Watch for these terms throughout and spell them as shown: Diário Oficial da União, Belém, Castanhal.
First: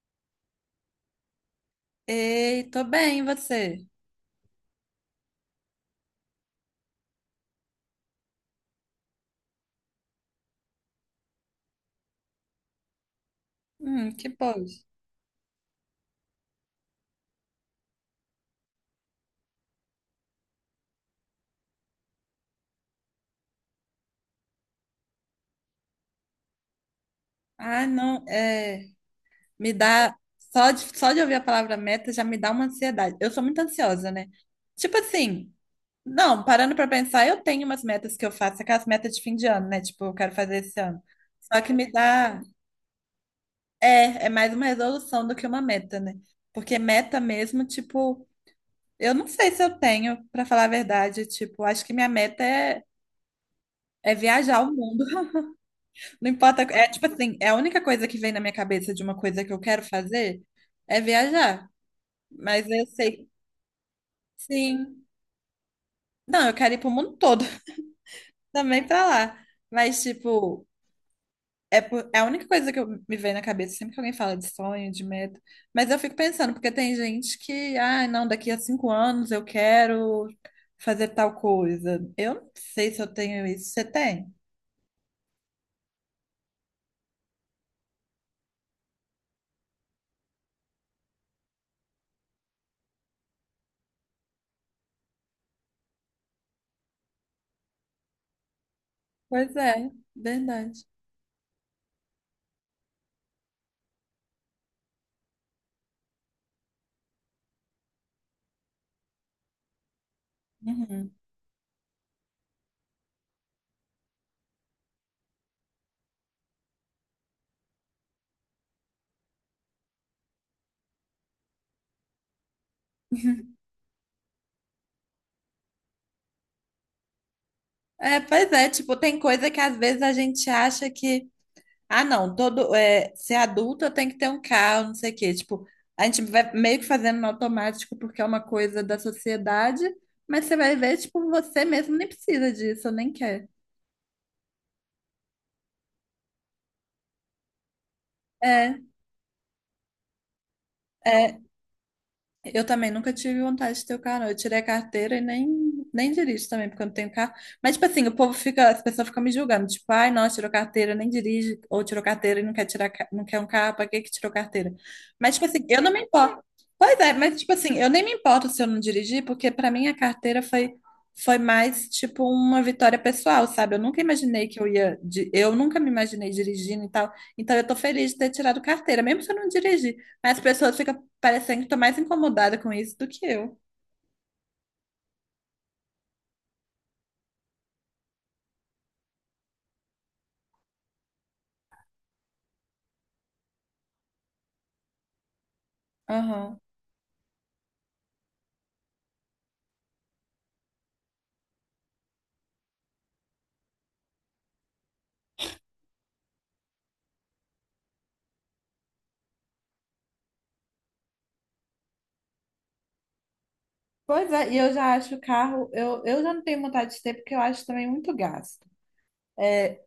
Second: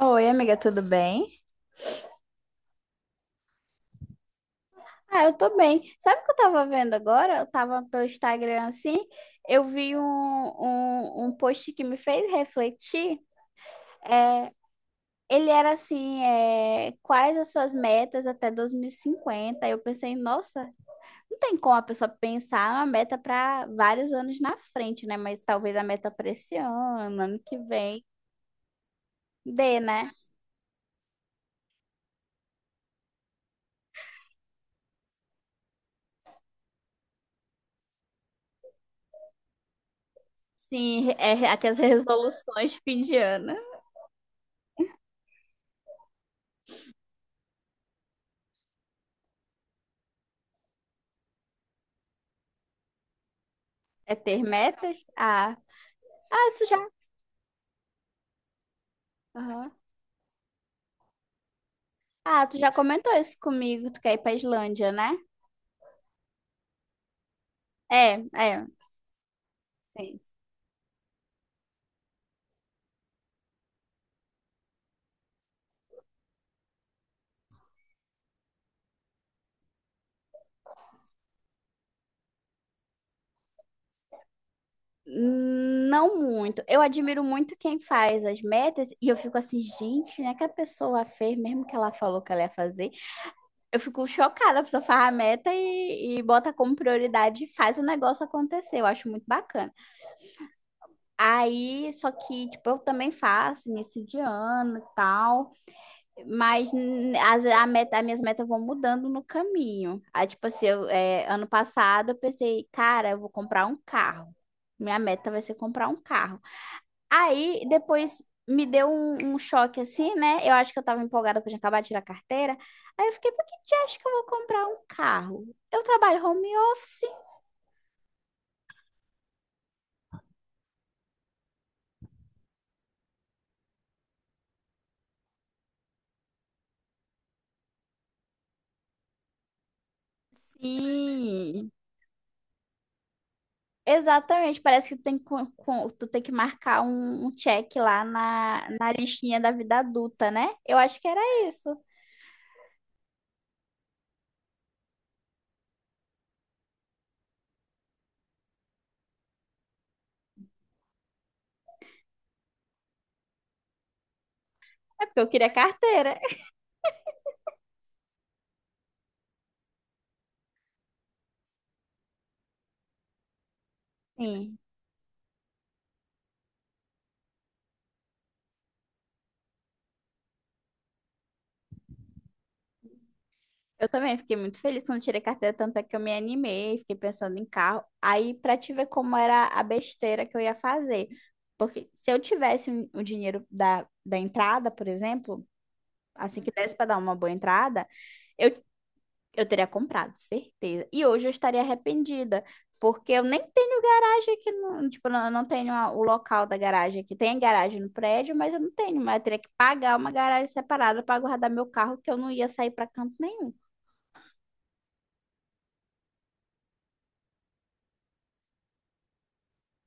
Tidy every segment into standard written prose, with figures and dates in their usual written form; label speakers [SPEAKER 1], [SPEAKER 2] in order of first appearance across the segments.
[SPEAKER 1] Oi, amiga, tudo bem?
[SPEAKER 2] Ei, tô bem, e você?
[SPEAKER 1] Ah, eu tô bem. Sabe o que eu tava vendo agora? Eu tava pelo Instagram assim, eu vi um post que me fez refletir.
[SPEAKER 2] Que pode.
[SPEAKER 1] Ele era assim, é, quais as suas metas até 2050? Aí eu pensei, nossa, não tem como a pessoa pensar uma meta para vários anos na frente, né? Mas talvez a meta para esse ano, ano que
[SPEAKER 2] Ah,
[SPEAKER 1] vem,
[SPEAKER 2] não, me
[SPEAKER 1] dê, né?
[SPEAKER 2] dá, só de ouvir a palavra meta já me dá uma ansiedade. Eu sou muito ansiosa, né? Tipo assim, não, parando pra pensar, eu tenho umas metas que eu faço, aquelas metas de fim de ano, né? Tipo, eu quero fazer esse ano.
[SPEAKER 1] Sim, é
[SPEAKER 2] Só que
[SPEAKER 1] aquelas resoluções de fim de ano.
[SPEAKER 2] é mais uma resolução do que uma meta, né? Porque meta mesmo, tipo, eu não sei se eu tenho, pra falar a verdade, tipo, acho que minha meta é,
[SPEAKER 1] É
[SPEAKER 2] é
[SPEAKER 1] ter
[SPEAKER 2] viajar o mundo.
[SPEAKER 1] metas? Ah,
[SPEAKER 2] Não
[SPEAKER 1] ah,
[SPEAKER 2] importa.
[SPEAKER 1] isso já.
[SPEAKER 2] É tipo assim, é a única coisa que vem na minha cabeça de uma coisa que eu
[SPEAKER 1] Aham.
[SPEAKER 2] quero fazer é viajar.
[SPEAKER 1] Ah, tu
[SPEAKER 2] Mas
[SPEAKER 1] já
[SPEAKER 2] eu
[SPEAKER 1] comentou
[SPEAKER 2] sei,
[SPEAKER 1] isso comigo, tu quer ir pra Islândia,
[SPEAKER 2] sim.
[SPEAKER 1] né?
[SPEAKER 2] Não, eu quero ir pro mundo todo,
[SPEAKER 1] É, é,
[SPEAKER 2] também pra lá. Mas,
[SPEAKER 1] sim.
[SPEAKER 2] tipo, é a única coisa que me vem na cabeça sempre que alguém fala de sonho, de meta. Mas eu fico pensando, porque tem gente que, ah, não, daqui a 5 anos eu quero fazer tal coisa. Eu não sei se eu tenho isso. Você tem?
[SPEAKER 1] Não muito. Eu admiro muito quem faz as metas e eu fico assim, gente, né, que a pessoa fez, mesmo que ela falou que ela ia fazer. Eu fico chocada, a pessoa faz a meta e bota como prioridade e faz o negócio acontecer. Eu acho muito
[SPEAKER 2] Pois
[SPEAKER 1] bacana.
[SPEAKER 2] é, verdade.
[SPEAKER 1] Aí, só que, tipo, eu também faço início de ano e tal. Mas a meta, as minhas metas vão mudando no caminho. Aí, tipo assim, eu,
[SPEAKER 2] Uhum.
[SPEAKER 1] é, ano passado eu pensei, cara, eu vou comprar um carro. Minha meta vai ser comprar um carro. Aí depois me deu um choque assim, né? Eu acho que eu tava empolgada porque eu tinha acabado de tirar a carteira. Aí eu fiquei, por que tu acha que eu vou comprar um carro? Eu trabalho home office.
[SPEAKER 2] É, pois é, tipo, tem coisa que às vezes a gente acha que, ah, não, ser adulto eu tenho que ter um carro, não sei o quê. Tipo, a gente vai meio que fazendo no automático porque é uma coisa da sociedade, mas você vai ver, tipo, você
[SPEAKER 1] Sim,
[SPEAKER 2] mesmo nem precisa disso, nem quer.
[SPEAKER 1] exatamente, parece que tem, tu tem que marcar um check lá na,
[SPEAKER 2] É,
[SPEAKER 1] na listinha da vida adulta, né? Eu acho que era
[SPEAKER 2] é,
[SPEAKER 1] isso.
[SPEAKER 2] eu também nunca tive vontade de ter o carro, não. Eu tirei a carteira e nem dirijo também, porque eu não tenho carro. Mas, tipo assim, as pessoas ficam me julgando, tipo, ai, nossa, tirou carteira, nem dirige, ou tirou carteira e não quer tirar, não quer um carro, pra que que tirou carteira?
[SPEAKER 1] É porque eu
[SPEAKER 2] Mas, tipo
[SPEAKER 1] queria
[SPEAKER 2] assim, eu não me
[SPEAKER 1] carteira.
[SPEAKER 2] importo. Pois é, mas, tipo assim, eu nem me importo se eu não dirigir, porque pra mim a carteira foi mais, tipo, uma vitória pessoal, sabe? Eu nunca imaginei
[SPEAKER 1] Sim.
[SPEAKER 2] que eu nunca me imaginei dirigindo e tal. Então, eu tô feliz de ter tirado carteira, mesmo se eu não dirigir. As pessoas ficam parecendo que tá mais incomodada com isso do que eu.
[SPEAKER 1] Eu também fiquei muito feliz quando tirei carteira, tanto é que eu me animei, fiquei pensando em carro. Aí, pra te ver como era a besteira que eu ia fazer. Porque se eu tivesse o dinheiro da entrada, por exemplo, assim que
[SPEAKER 2] Aham.
[SPEAKER 1] desse pra dar uma boa entrada, eu Eu teria comprado, certeza. E hoje eu estaria arrependida, porque eu nem tenho garagem aqui, no, tipo, eu não tenho o local da garagem aqui. Tem garagem no prédio, mas eu não tenho, mas eu teria que pagar uma garagem separada para guardar meu carro, que eu não ia sair para canto nenhum.
[SPEAKER 2] Pois é, e eu já acho o carro, eu já não tenho vontade de ter, porque eu acho também muito gasto. É,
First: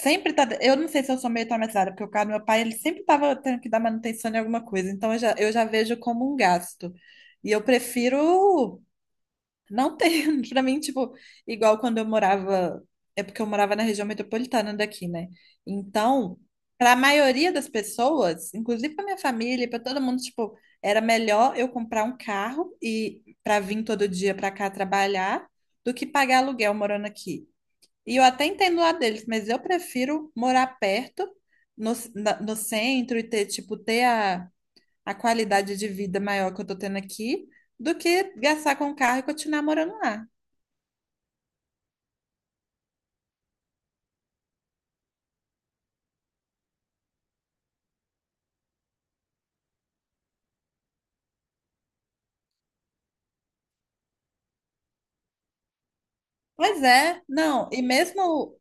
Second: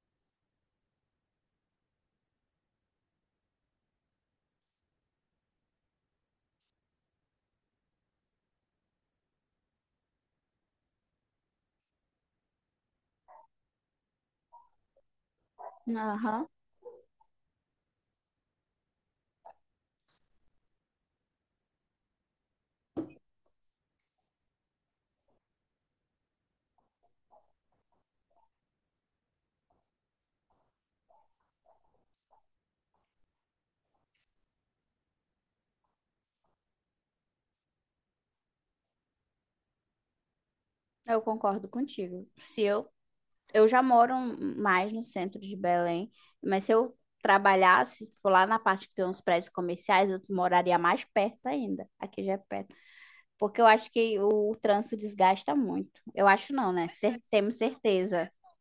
[SPEAKER 2] eu não sei se eu sou meio traumatizada, porque o carro do meu pai, ele sempre tava tendo que dar manutenção em alguma coisa, então eu já vejo como um gasto. E eu prefiro. Não tem. Pra mim, tipo, igual quando eu morava, é porque eu morava na região metropolitana daqui, né? Então,
[SPEAKER 1] Aham,
[SPEAKER 2] pra maioria das pessoas, inclusive pra minha família, e pra todo mundo, tipo, era melhor eu comprar um carro e pra vir todo dia pra cá trabalhar do que pagar aluguel morando aqui. E eu até entendo lá deles, mas eu prefiro morar perto, no centro e ter, tipo, ter a qualidade de vida maior que eu tô tendo aqui do que gastar com o carro e continuar morando lá.
[SPEAKER 1] eu concordo contigo. Se eu, eu já moro mais no centro de Belém, mas se eu trabalhasse, tipo, lá na parte que tem uns prédios comerciais, eu moraria mais perto ainda. Aqui já é perto. Porque eu acho que o trânsito desgasta muito. Eu acho não,
[SPEAKER 2] Pois
[SPEAKER 1] né?
[SPEAKER 2] é,
[SPEAKER 1] Temos
[SPEAKER 2] não, e
[SPEAKER 1] certeza.
[SPEAKER 2] mesmo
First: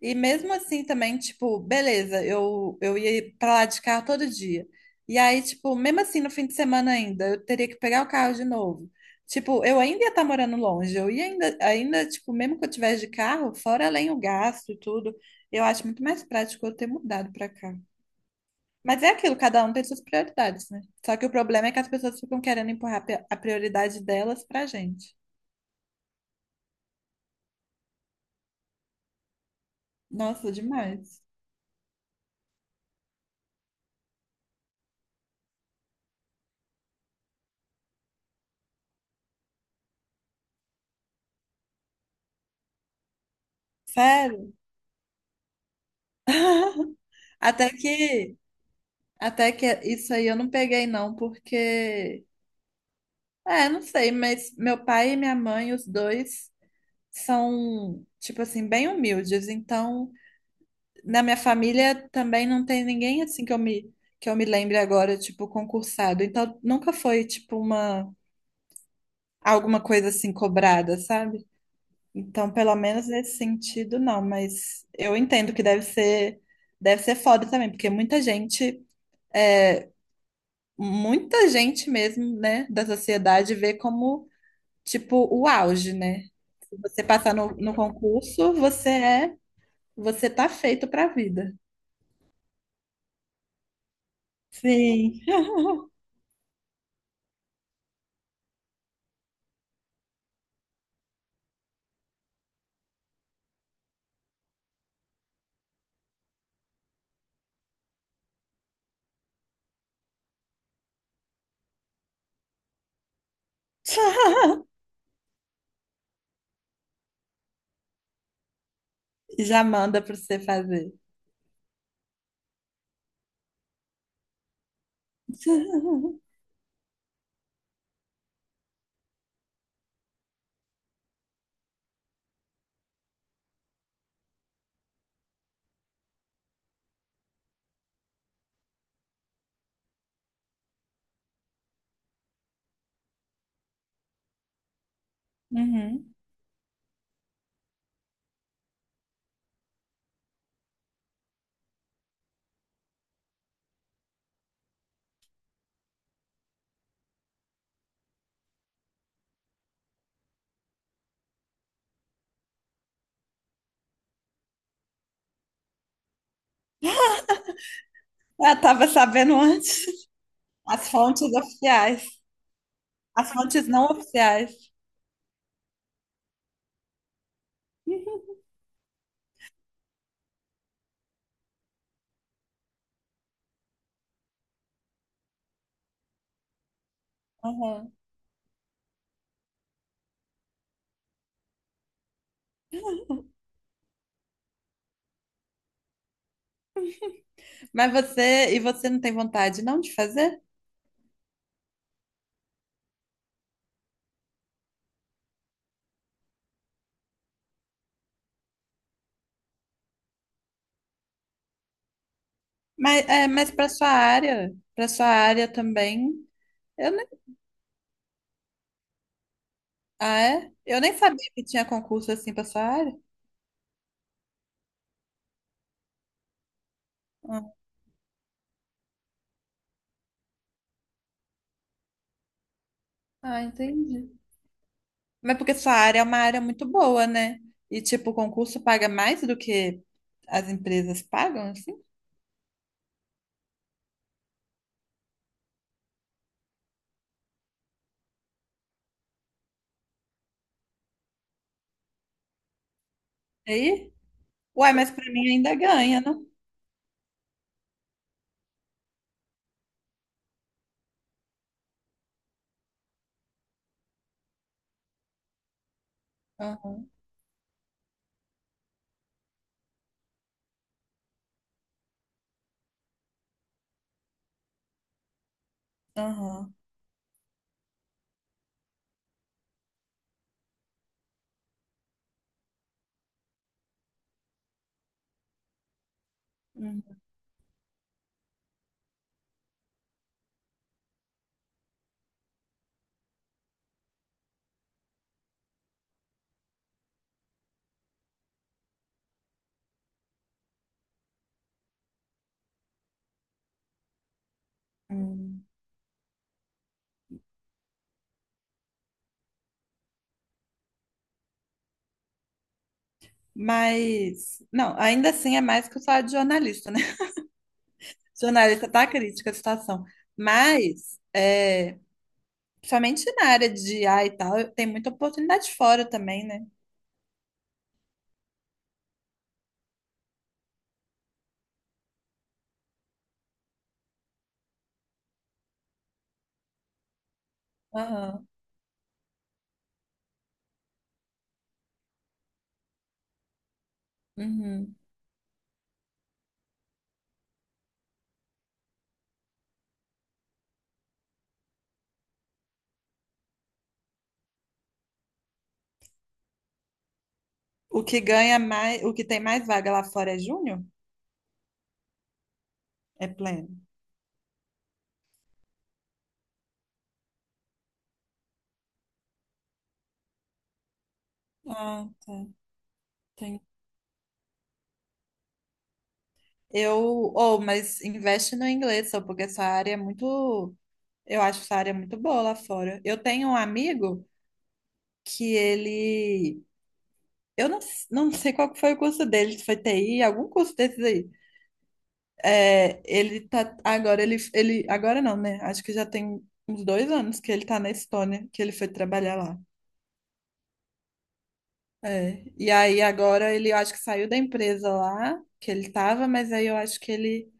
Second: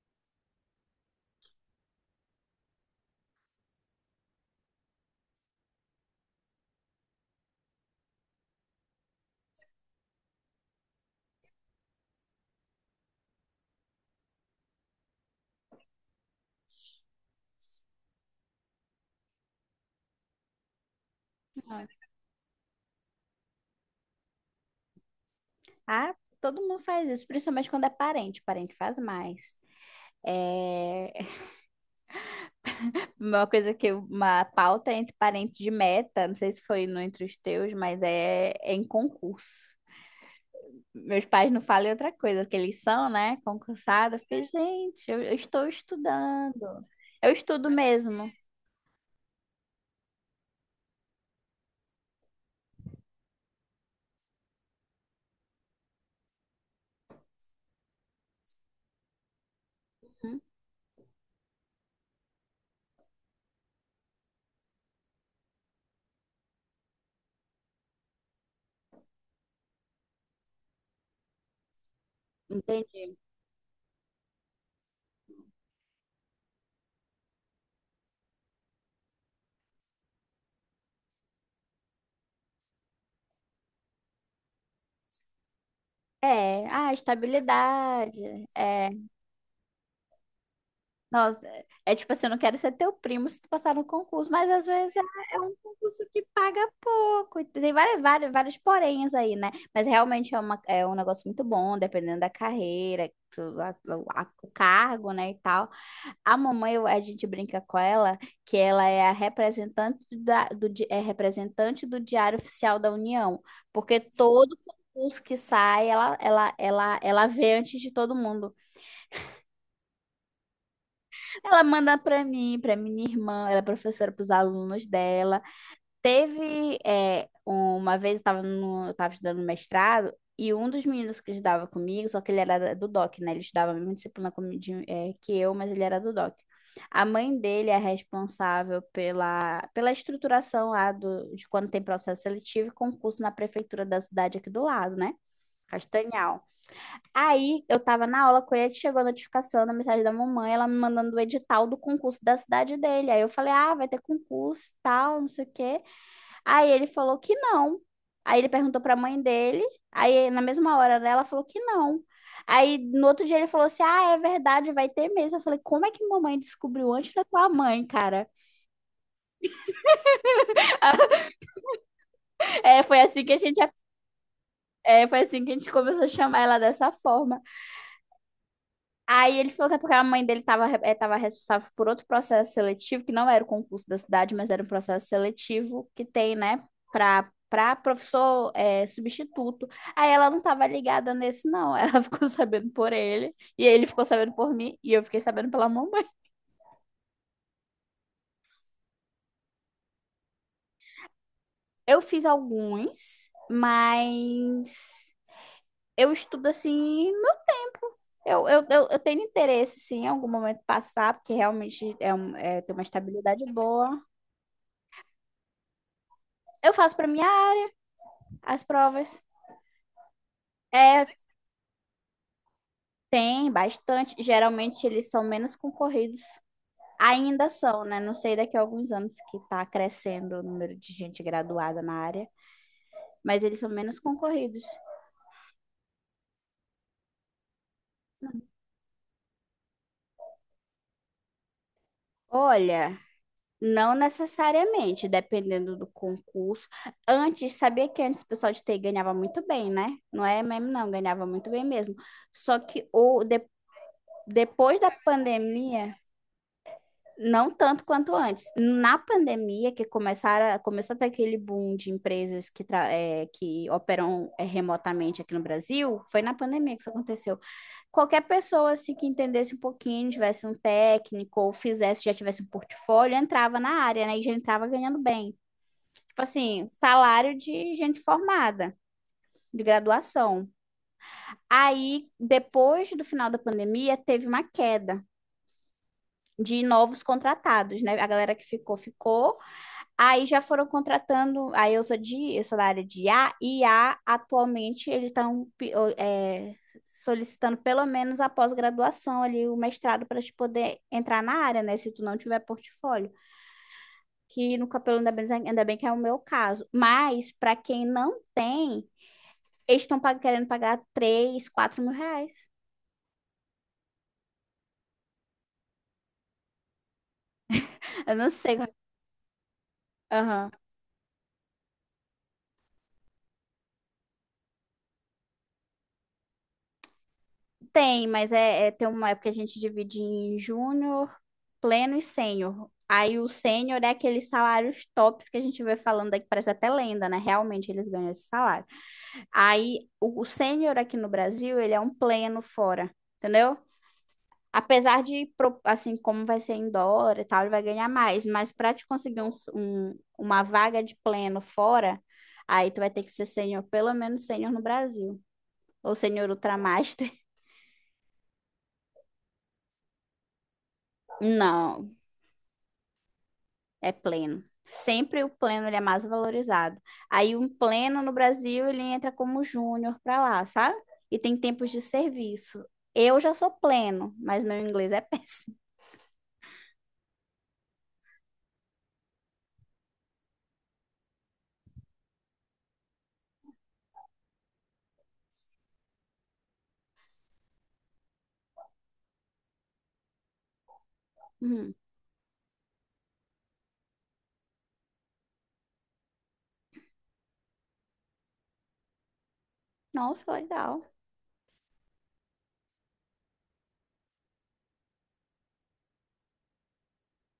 [SPEAKER 2] e mesmo assim também, tipo, beleza, eu ia pra lá de carro todo dia. E aí, tipo, mesmo assim no fim de semana ainda, eu teria que pegar o carro de novo. Tipo, eu ainda ia estar morando longe, eu ia ainda, tipo, mesmo que eu tivesse de carro, fora além o gasto e tudo, eu acho muito mais prático eu ter mudado pra cá. Mas é aquilo, cada um tem suas prioridades, né? Só que o problema é que as pessoas ficam querendo empurrar a prioridade delas pra gente.
[SPEAKER 1] Ah, todo mundo faz isso, principalmente quando é parente. Parente faz mais.
[SPEAKER 2] Nossa,
[SPEAKER 1] É
[SPEAKER 2] demais.
[SPEAKER 1] uma coisa que uma pauta entre parentes de meta, não sei se foi no entre os teus, mas é, é em concurso. Meus pais não falam outra coisa, porque eles são, né, concursados. Eu fiquei,
[SPEAKER 2] Sério?
[SPEAKER 1] gente, eu estou estudando. Eu
[SPEAKER 2] Até
[SPEAKER 1] estudo mesmo.
[SPEAKER 2] que, até que isso aí eu não peguei não, porque, não sei, mas meu pai e minha mãe, os dois, são, tipo assim, bem humildes. Então,
[SPEAKER 1] Hum,
[SPEAKER 2] na minha família também não tem ninguém assim que eu me lembre agora, tipo, concursado. Então, nunca foi, tipo, alguma coisa assim cobrada, sabe? Então, pelo menos
[SPEAKER 1] entendi.
[SPEAKER 2] nesse sentido, não, mas eu entendo que deve ser foda também, porque é, muita gente mesmo, né, da sociedade vê como, tipo, o auge, né?
[SPEAKER 1] É,
[SPEAKER 2] Se
[SPEAKER 1] ah,
[SPEAKER 2] você passar no
[SPEAKER 1] estabilidade.
[SPEAKER 2] concurso,
[SPEAKER 1] É.
[SPEAKER 2] você tá feito pra
[SPEAKER 1] Nossa,
[SPEAKER 2] vida.
[SPEAKER 1] é é tipo assim, eu não quero ser teu primo se tu passar no concurso, mas às vezes
[SPEAKER 2] Sim.
[SPEAKER 1] é um concurso que paga pouco. E tem várias porenhas aí, né? Mas realmente é um negócio muito bom, dependendo da carreira, o cargo, né, e tal. A mamãe, a gente brinca com ela que ela é a representante é representante do Diário Oficial da União, porque todo concurso que sai, ela vê antes de todo mundo.
[SPEAKER 2] Já manda pra você fazer.
[SPEAKER 1] Ela manda para mim, para minha irmã, ela é professora para os alunos dela. Teve é, uma vez eu estava no, eu tava estudando mestrado e um dos meninos que estudava comigo, só que ele era do DOC, né? Ele estudava a mesma disciplina que eu, mas ele era do DOC. A mãe dele é responsável pela estruturação lá de quando tem processo seletivo e concurso na prefeitura da cidade aqui do lado, né?
[SPEAKER 2] Uhum.
[SPEAKER 1] Castanhal. Aí eu tava na aula com ele, chegou a notificação da mensagem da mamãe, ela me mandando o edital do concurso da cidade dele. Aí eu falei, ah, vai ter concurso e tal, não sei o quê. Aí ele falou que não. Aí ele perguntou pra mãe dele, aí na mesma hora, né, ela falou que não. Aí no outro dia ele falou assim, ah, é verdade, vai ter mesmo. Eu falei, como é que mamãe descobriu antes da tua mãe, cara?
[SPEAKER 2] Eu tava sabendo antes. As fontes oficiais.
[SPEAKER 1] É, foi assim
[SPEAKER 2] As
[SPEAKER 1] que a gente,
[SPEAKER 2] fontes não oficiais.
[SPEAKER 1] foi assim que a gente começou a chamar ela dessa forma. Aí ele falou que é porque a mãe dele estava responsável por outro processo seletivo, que não era o concurso da cidade, mas era um processo seletivo que tem, né, para
[SPEAKER 2] Uhum.
[SPEAKER 1] professor é, substituto. Aí ela não estava ligada nesse, não. Ela ficou sabendo por ele, e ele ficou sabendo por mim, e eu fiquei sabendo pela mamãe.
[SPEAKER 2] E você não tem vontade não de fazer?
[SPEAKER 1] Eu fiz alguns, mas eu estudo assim, Eu tenho interesse, sim, em algum momento passar, porque realmente é, tem uma
[SPEAKER 2] Mas, é,
[SPEAKER 1] estabilidade
[SPEAKER 2] mas para
[SPEAKER 1] boa.
[SPEAKER 2] sua área, para sua área também,
[SPEAKER 1] Eu
[SPEAKER 2] eu.
[SPEAKER 1] faço para mim, ah, as provas.
[SPEAKER 2] Ah, é? Eu nem
[SPEAKER 1] É,
[SPEAKER 2] sabia que tinha concurso assim pra sua área.
[SPEAKER 1] tem bastante. Geralmente eles são menos concorridos.
[SPEAKER 2] Ah,
[SPEAKER 1] Ainda são, né? Não sei daqui a alguns anos que está crescendo o número de gente graduada na área,
[SPEAKER 2] ah,
[SPEAKER 1] mas eles são menos
[SPEAKER 2] entendi.
[SPEAKER 1] concorridos.
[SPEAKER 2] Mas porque sua área é uma área muito boa, né? E tipo, o concurso paga mais do que as empresas pagam, assim?
[SPEAKER 1] Olha, não necessariamente, dependendo do concurso. Antes, sabia que antes o pessoal de TI ganhava muito bem, né? Não é mesmo, não, ganhava muito bem mesmo. Só que
[SPEAKER 2] E aí? Uai,
[SPEAKER 1] depois da
[SPEAKER 2] mas pra mim ainda
[SPEAKER 1] pandemia,
[SPEAKER 2] ganha, não?
[SPEAKER 1] não tanto quanto antes. Na pandemia, começou a ter aquele boom de empresas que, que operam remotamente aqui no Brasil, foi na pandemia que
[SPEAKER 2] Aham,
[SPEAKER 1] isso aconteceu. Qualquer pessoa assim, que entendesse um pouquinho, tivesse um técnico, ou fizesse, já tivesse um portfólio, entrava na área, né? E já entrava ganhando bem. Tipo
[SPEAKER 2] aham.
[SPEAKER 1] assim, salário de gente formada, de graduação. Aí, depois do final da pandemia, teve uma queda de
[SPEAKER 2] Uhum.
[SPEAKER 1] novos contratados, né? A galera que ficou, ficou. Aí já foram contratando. Aí eu sou eu sou da área de IA, e IA atualmente eles estão solicitando pelo menos a pós-graduação ali, o mestrado, para te poder entrar na área, né? Se tu não tiver portfólio. Que no cabelo
[SPEAKER 2] Hum.
[SPEAKER 1] ainda bem que é o meu caso. Mas para quem não tem, eles estão querendo pagar 3, 4 mil reais.
[SPEAKER 2] Mas, não, ainda assim é mais que o salário de jornalista, né?
[SPEAKER 1] Eu não sei.
[SPEAKER 2] Jornalista tá crítica a situação.
[SPEAKER 1] Aham.
[SPEAKER 2] Mas, principalmente na área de IA e tal, tem muita oportunidade fora também, né?
[SPEAKER 1] Tem, mas tem uma época que a gente divide em júnior, pleno e sênior. Aí o sênior é aqueles salários tops que a gente vê falando aqui, parece até lenda, né? Realmente eles ganham esse
[SPEAKER 2] Aham.
[SPEAKER 1] salário. Aí o sênior aqui no Brasil, ele é um pleno fora, entendeu?
[SPEAKER 2] Uhum.
[SPEAKER 1] Apesar de, assim, como vai ser em dólar e tal, ele vai ganhar mais. Mas para te conseguir uma vaga de pleno fora, aí tu vai ter que ser sênior, pelo menos sênior no Brasil. Ou sênior ultramaster.
[SPEAKER 2] O que ganha mais, o que tem mais vaga lá fora é júnior?
[SPEAKER 1] Não,
[SPEAKER 2] É pleno.
[SPEAKER 1] é pleno. Sempre o pleno ele é mais valorizado. Aí um pleno no Brasil ele entra como júnior para lá, sabe? E tem tempos de
[SPEAKER 2] Ah, tá.
[SPEAKER 1] serviço. Eu já
[SPEAKER 2] Tem.
[SPEAKER 1] sou pleno, mas meu inglês é péssimo.
[SPEAKER 2] Eu, mas investe no inglês, só porque essa área é muito, eu acho essa área muito boa lá fora. Eu tenho um amigo. Que ele, eu não, s- não sei qual que foi o curso dele, se foi TI, algum curso desses aí.
[SPEAKER 1] Hum.
[SPEAKER 2] É, ele tá, agora ele, ele, agora não, né? Acho que já tem uns 2 anos que ele tá na Estônia, que ele foi trabalhar lá.
[SPEAKER 1] Nossa, legal.
[SPEAKER 2] É. E aí agora ele eu acho que saiu da empresa lá que ele tava, mas aí eu acho que ele,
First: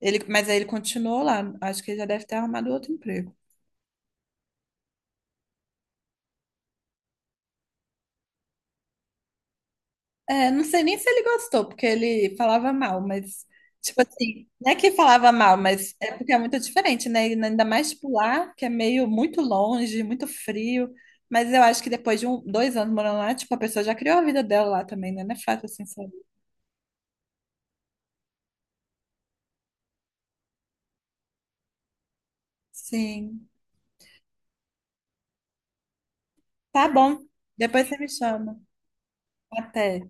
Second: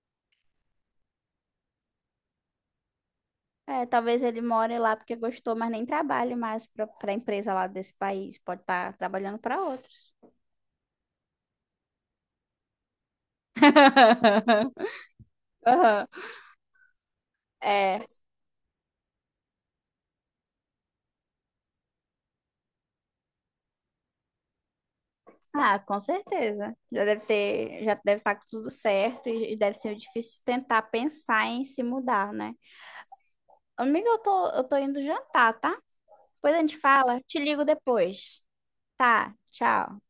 [SPEAKER 2] ele, mas aí ele continuou lá. Acho que ele já deve ter arrumado outro emprego.
[SPEAKER 1] É, talvez ele more lá porque gostou, mas nem trabalhe mais para a empresa lá desse país. Pode estar trabalhando para outra.
[SPEAKER 2] É, não sei nem se ele gostou, porque ele falava mal, mas tipo assim, não é que falava mal, mas
[SPEAKER 1] Aham.
[SPEAKER 2] é porque é muito diferente, né? E ainda mais
[SPEAKER 1] É.
[SPEAKER 2] tipo lá, que é meio muito longe, muito frio. Mas eu acho que depois de um, 2 anos morando lá, tipo, a pessoa já criou a vida dela lá também, né? Não é fácil
[SPEAKER 1] Ah,
[SPEAKER 2] assim,
[SPEAKER 1] com
[SPEAKER 2] sabe?
[SPEAKER 1] certeza. Já deve ter, já deve estar tudo certo e deve ser difícil tentar pensar em se mudar, né?
[SPEAKER 2] Sim.
[SPEAKER 1] Amiga, eu tô indo jantar, tá? Depois a gente
[SPEAKER 2] Tá bom.
[SPEAKER 1] fala. Te ligo
[SPEAKER 2] Depois você me
[SPEAKER 1] depois.
[SPEAKER 2] chama.
[SPEAKER 1] Tá, tchau.
[SPEAKER 2] Até.